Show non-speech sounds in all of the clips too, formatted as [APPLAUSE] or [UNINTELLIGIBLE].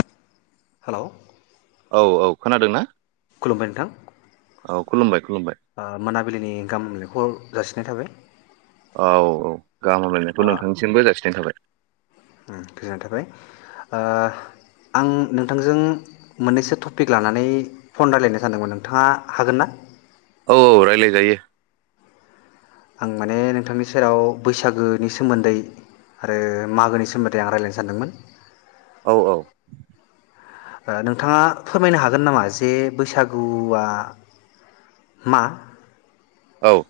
[INAUDIBLE] Hello औ औ खोनादों ना? खुलुमबाय नोंथां औ खुलुमबाय खुलुमबाय ओ मोनाबिलिनि गाहाम हामलायनायखौ जासिनाय थाबाय औ औ गाहामलायनायाथ' नोंथांनिसिमबो जासिनाय थाबाय ओ गोजोननाय थाबाय ओ आं नोंथांजों मोननैसो टपिक लानानै फन रायज्लायनो सानदोंमोन नोंथाङा हागोन ना? औ औ रायलायजायो। आं माने नोंथांनि सेराव बैसागोनि सोमोन्दै आरो मागोनि सोमोन्दै आं रायजलायनो सानदोंमोन औ औ ओ नोंथाङा फोरमायनो हागोन नामा जे बैसागुआ मा? औ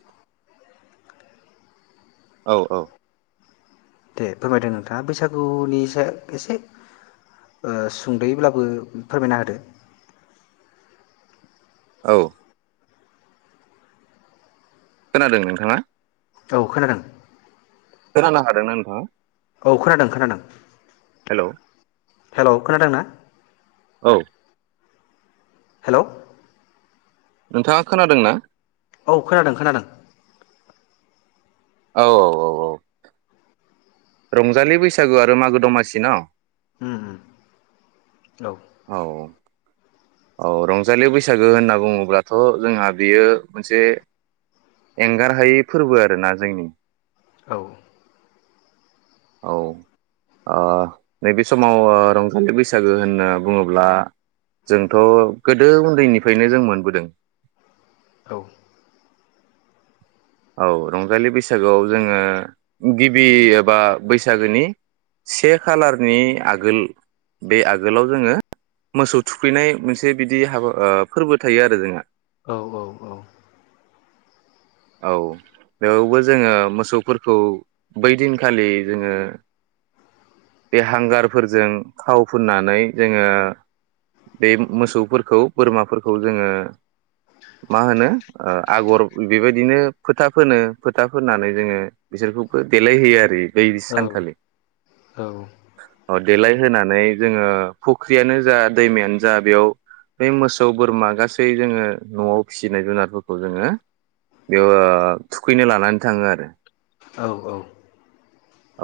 औ औ दे फोरमायदों नोंथाङा बैसागुनि सायाव एसे सुंद'ब्लाबो फोरमायना होदो। औ खोनादों नोंथाङा? औ खोनादों। खोनानो हादोंना नोंथाङा? औ खोनादों खोनादों। हेलौ हेलौ खोनादों ना? औ हेलौ नोंथाङा खोनादों ना? औ खोनादों खोनादों। औ औ औ औ रंजालि बैसागु आरो मागो दमासि न। उम उम औ। औ औ औ रंजालि बैसागो होनना बुङोब्लाथ' जोंहा बेयो मोनसे एंगार हायै फोरबो आरोना जोंनि। औ। औ ओ नैबे समाव ओ रंजालि बैसागो होनना बुङोब्ला जोंथ' गोदो उन्दैनिफ्रायनो जों मोनबोदों। औ। औ रंजालि बैसागोआव जोङो गिबि एबा बैसागोनि से खालारनि आगोल बे आगोलाव जोङो मोसौ थुखैनाय मोनसे बिदि हाबा ओ फोरबो थायो आरो जोंहा। औ औ औ। औ बेयावबो जोङो मोसौफोरखौ बै दिनखालि जोङो बे हांगारफोरजों थाव फुननानै जोङो बे मोसौफोरखौ बोरमाफोरखौ जोङो मा होनो आगर बेबायदिनो फोथा फोनो फोथा फोननानै जोङो बिसोरखौबो देलायहोयो आरो। बैबि औ सानखालि। औ अ देलाय होनानै जोङो फुख्रियानो जा दैमायानो जा बेयाव बै मोसौ बोरमा गासै जोङो न'आव फिसिनाय जुनारफोरखौ जोङो। बेयाव ओ थुखैनो लानानै थाङो आरो। औ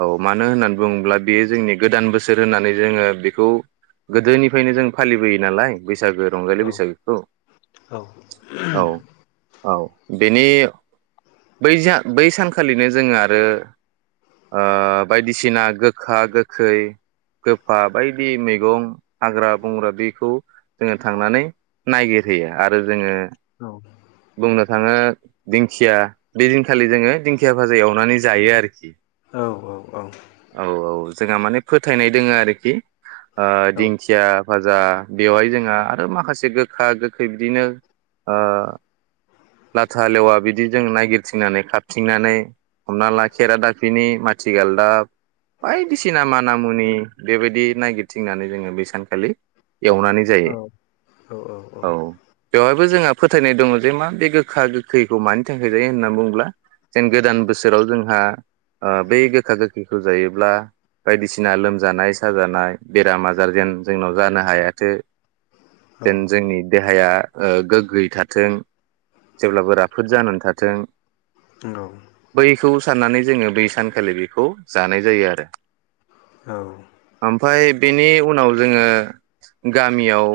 औ मानो होननानै बुङोब्ला बेयो जोंनि गोदान बोसोर होननानै जोङो बेखौ गोदोनिफ्रायनो जों फालिबोयो नालाय बैसागो रंजालि बिसागिखौ। औ औ बेनि बैजा बै सानखालिनो जोङो आरो ओ बायदिसिना गोखा गोखै गोफा बायदि मैगं हाग्रा बंग्रा बेखौ जोङो थांनानै नायगिरहैयो आरो जोङो बुंनो थाङो दिंखिया बेदिनखालि जोङो दिंखिया भाजा एवनानै जायो आरोखि औ औ औ औ औ जोंहा माने फोथायनाय दोङो आरोखि ओ दिंखिया भाजा बेवहाय जोंहा आरो माखासे गोखा गोखै बिदिनो ओ लाथा लेवा बिदि जों नायगिरथिंनानै खाबथिंनानै हमनाला खेरा दाफिनि माथि गालदाब बायदिसिना माना मुनि बेबायदि नायगिरथिंनानै जोङो बै सानखालि एवनानै जायो । औ बेवहायबो जोंहा फोथायनाय दङ बे मा बे गोखा गोखैखौ मानि थाखाय जायो होननानै बुङोब्ला जेन गोदान बोसोराव जोंहा ओ बै गोखा गोखैखौ जायोब्ला बायदिसिना लोमजानाय साजानाय बेराम आजार जेन जोंनाव जानो हायाथो जेन जोंनि दे हाया ओ गोग्गोयै थाथों । जेब्लाबो राफोद जानानै थाथों । नंगौ बेखौ साननानै जोङो बै सानखालि बेखौ जानाय जायो आरो । औ आमफाय बेनि उनाव जोङो गामियाव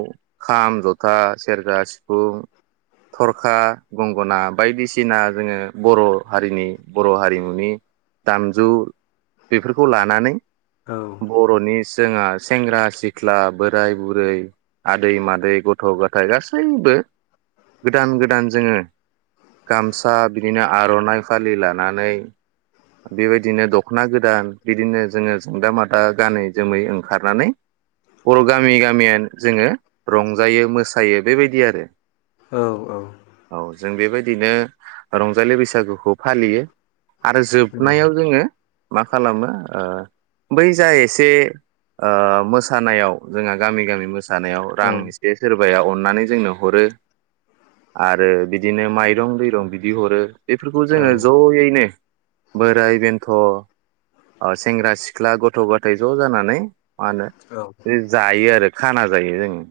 खाम, जथा, सेरजा, सिफुं थरखा, गंगना बायदिसिना जोङो बर' हारिनि बर' हारिमुनि दामजु बेफोरखौ लानानै बर'नि जोंहा सेंग्रा सिख्ला बोराय बुरै आदै मादै गथ' गथाय गासैबो गोदान गोदान जोङो गामसा बिदिनो आरनाइ फालि लानानै, बेबायदिनो दख'ना गोदान बिदिनो जोङो जोंदा मादा गानै जोमै ओंखारनानै बर' गामि गामियानो जोङो रंजायो मोसायो बेबायदि आरो औ औ औ जों बेबायदिनो रंजालि बैसागुखौ फालियो । आरो नंगौ जोबनायाव जोङो मा खालामो ओ बै जा एसे ओ मोसानायाव जोंहा गामि गामि मोसा जानायाव रां औ औ एसे सोर बाया अननानै जोंनो हरो । आरो बिदिनो माइरं दैरं बिदि हरो बेफोरखौ जोङो जयैनो बोराय बेन्थ अ सेंग्रा सिख्ला गथ' गथाय ज' जानानै मा होनो बे जायो आरो खाना जायो जोङो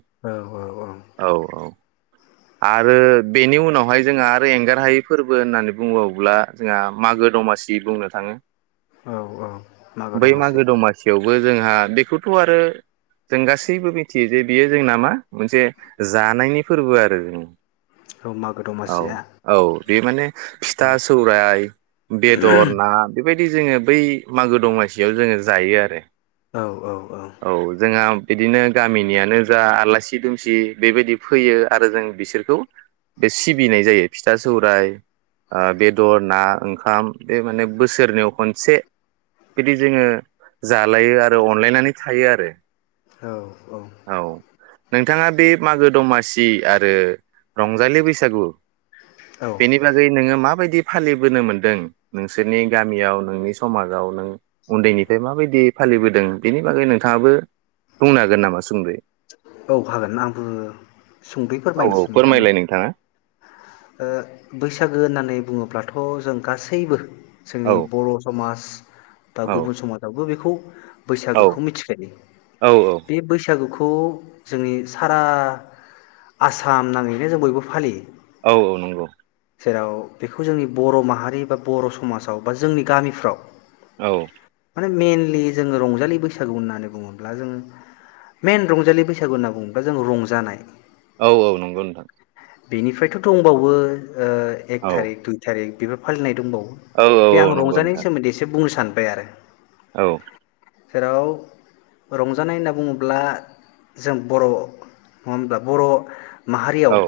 औ औ आरो बेनि उनावहाय जोंहा आरो एंगार हायै फोर्बो होननानै बुङोब्ला जोंहा मागो दमासि बुंनो थाङो । औ औ मागो दमासि। बो जोंहा बेखौथ आरो जों गासैबो मिथियो जे बियो जोंना मा मोनसे जानायनि फोरबो आर औ मागो [UNINTELLIGIBLE] औ दमासिया औ बे माने औ फिथा, सौराय, बेदर, ना बेबाय दि जोङो बै मागो दमासियाव जोङो जायो आरो। औ औ औ बिदिनो गामिनियानो जा आलासि दुमसि बेबायदि फैयो । आरो जों बिसोरखौ बे सिबिनाय जायो फिथा सौराइ ओ बेदर ना ओंखाम बे माने बोसोरनैयाव खनसे बिदि जोङो जालायो आरो अनलायनानै थायो आरो । औ औ नोंथाङा बे मागो दमासि [UNINTELLIGIBLE] आरो रंजालि बैसागु औ बेनि बागै नोङो माबायदि फालिबोनो मोन्दों नोंसोरनि गामियाव नोंनि समाजाव नों उन्दैनिफ्राय माबायदि फालिबोदों बेनि बागै नोंथाङाबो बुंनो हागोन नामा सुंद'यै? औ हागोन आंबो सुंद'यै औ औ फोरमायनोसै नोंथांनो फोरमायलाय नोंथाङा ओ बैसागु होननानै बुङोब्ला थ' जों गासैबो जोंनि औ बर' समाज दा औ गुबुन समाजावबो बेखौ बैसागुखौ मिथिखायो औ बे बैसागुखौ खौ जोंनि सारा आसाम नाङैनो जों बयबो फालियो। औ औ नंगौ। जेराव बेखौ जोंनि बर' माहारि बा बर' समाजाव बा जोंनि गामिफ्राव औ मेनलि जोङो रंजालि बैसागु होननानै बुङोब्ला जोङो मेन रंजालि बैसागु होनना बुङोब्ला जों रंजानाय औ औ नंगौ नोंथां। बेनिफ्रायथ' दंबावो ओ औ एक थारिख दुइ थारिख बेफोर फालिनाय दंबाव औ औ औ बे आं नंगौ रंजानायनि नोंथां सोमोन्दै एसे बुंनो सान बार आरो । औ। जेराव रंजानाय होनना बुङोब्ला जों बर' नङा होनब्ला बर' औ माहारियाव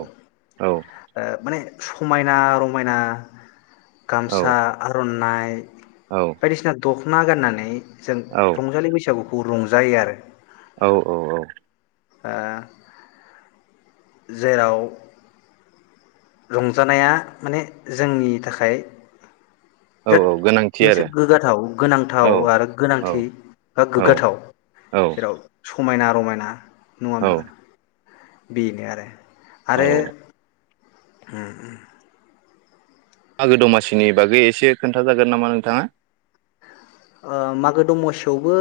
औ माने समायना रमायना औ गामसा आरन नाय औ बायदिसिना दख ना गाननानै जों रंजालि बैसागुखौ खौ रंजायो आरो औ औ औ। ओ जेराव रंजानाया माने जोंनि थाखाय औ बिराद गोनांथि मोनसे आरो गोग्गाथाव गोनांथाव आरो औ औ गोनांथि बा औ गोग्गाथाव औ जेराव स समायना रमायना औ नङाब्ला बेनो आरो आरो औ उन उम मागो दमासिनि बागै एसे खोन्थाजागोन नामा नोंथाङा? ओ मागो दमासियावबो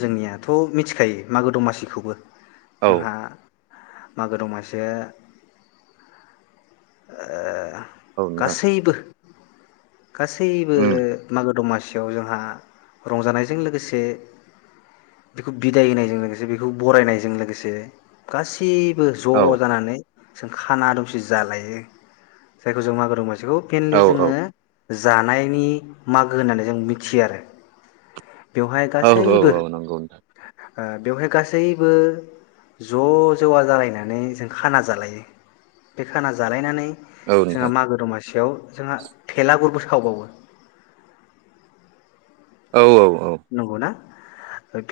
जोंनियाथ' मिथिखायो मागो दमासिखौबो औ जोंहा मागो दमासि ओ औ नोंथां गासैबो गासैबो उम मागो दमासि याव जोंहा रंजानायजों लोगोसे बेखौ बिदाय होनायजों लोगोसे बेखौ बरायनायजों लोगोसे गासै बो औ ज' जानानै जों खाना दंसे जालायो जायखौ जों मागो दंमासि बिखौ औ मेनलि औ जोङो जानायनि मागो होननानै जों मिथियो आरो बेवहाय औ औ गासैबो औ नंगौ नोंथां ओ बेवहाय गासैबो ज' जवा जालायनानै जों खाना जालायो बे खाना जालायनानै औ नोंथां जोंहा मागो दमासियाव जोंहा भेलागुरबो सावबावो औ औ नोंगौना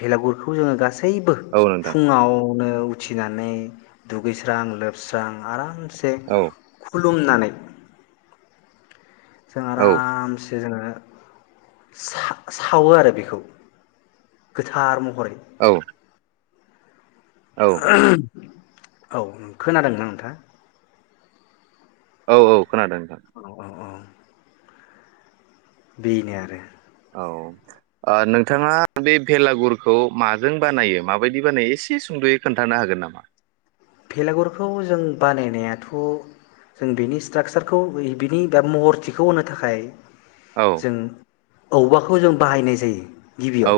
भेलागुरखौ जोङो गासै गासैबो औ नोंथां फुङाव नो उथिनानै दुगैस्रां लोबस्रां आराम से ख औ खुलुमनानै जों आरामसे जोङो [INAUDIBLE] सा सावो आरो बेखौ। गोथार म औ। औ [UNINTELLIGIBLE] औ खोनादोंमोन नोंथां? औ औ। खोनादों औ नोंथां औ औ बेनो आरो। औ नोंथाङा बे बेलागुरखौ माजों बानायो? माबायदि बानायो? एसे सुंद'यै खोन्थानो हागोन नामा? भलागुरखौ जों बानायनायाथ' जों बेनि स्ट्राकचारखौ बिनि बा महरथिखौ होनो थाखाय। औ जों। औवाखौ जों बाहायनाय जायो। औ गिबियाव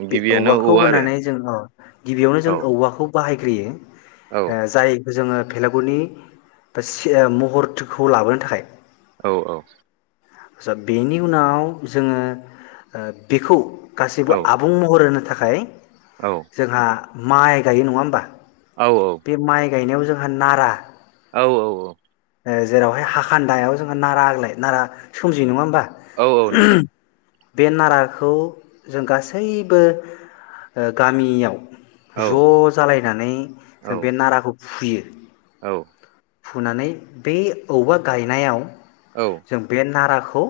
औ बे गिबियानो औवाखौ औवा होनानै जों औ गिबियावनो जों आरो औवाखौ बाहाय होयो औ जायखौ जोङो भेलागुरनि बा महरखौ लाबोनो थाखाय। औ औ। आटसा बेनि उनाव जोङो बेखौ औ गासैबो आबुं महर होनो थाखाय। खाय। औ जोंहा। माइ गायो नङा होमबा? औ औ। बे माइ गायनायाव जोंहा नारा औ औ औ। जेरावहाय हाखानदायाव जोङो नारा आग्लाय नारा सोमजियो नङा होमबा? औ औ नोंथां। बे नाराखौ जों गासैबो गामियाव औ ज' जालायनानै औ जों बे नाराखौ फुयो औ फुनानै बे औबा गायनायाव औ जों बे नाराख खौ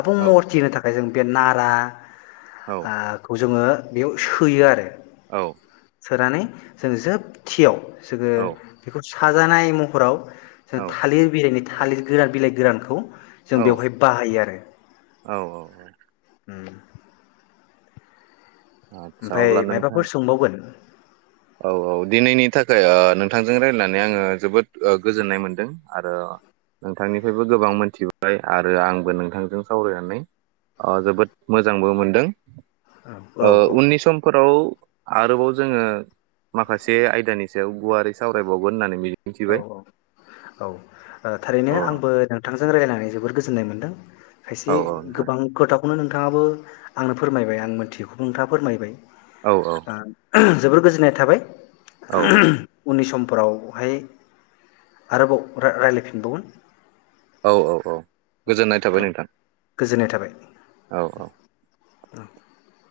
आबुं औ महरथिनो थां फाय जों बे नारा आ‌ खौ जोङो बेयाव सोयो आरो। औ सोनानै जों जोबथियाव जोङो बेखौ साजानाय म फोराव थालिर बिलाइनि थालिर गोरान बिलाइ गोरानखौ जों औ बेवहाय बाहायो आरो। उम। आदसा ओमफ्राय अब्ला नोंथां मायबाफोर सोंबावगोन? औ औ दिनैनि थाखाय ओ नोंथांजों रायजलायनानै आङो जोबोद ओ गोजोननाय मोनदों आरो नोंथांनिफ्रायबो गोबां मोनथिबाय आरो आंबो नोंथांजों सावरायनानै अ जोबोद मोजांबो मोनदों। औ ओ औ उननि समफोराव आरोबाव जोङो माखासे आयदानि सायाव गुवारै सावरायबावगोन होननानै मिजि औ औ औ ओ थारैनो अ आंबो नोंथांजों रायजायनानै जोबोद गोजो जोननाय मोन्दों। खायसे औ औ नोंथां गोबां गोथाव खौनो नोंथाङाबो आंनो फोरमायबाय आं मोनथियैखौबो नोंथाङा फोरमायबाय औ औ ओ जोबोर गोजोननाय थाबाय। औ [UNINTELLIGIBLE] उननि समफोरावहाय आरोबाव रा-रायलायफिनबावगोन । औ औ औ। गोजोननाय थाबाय नोंथां गोजोननाय थाबाय औ औ। [UNINTELLIGIBLE]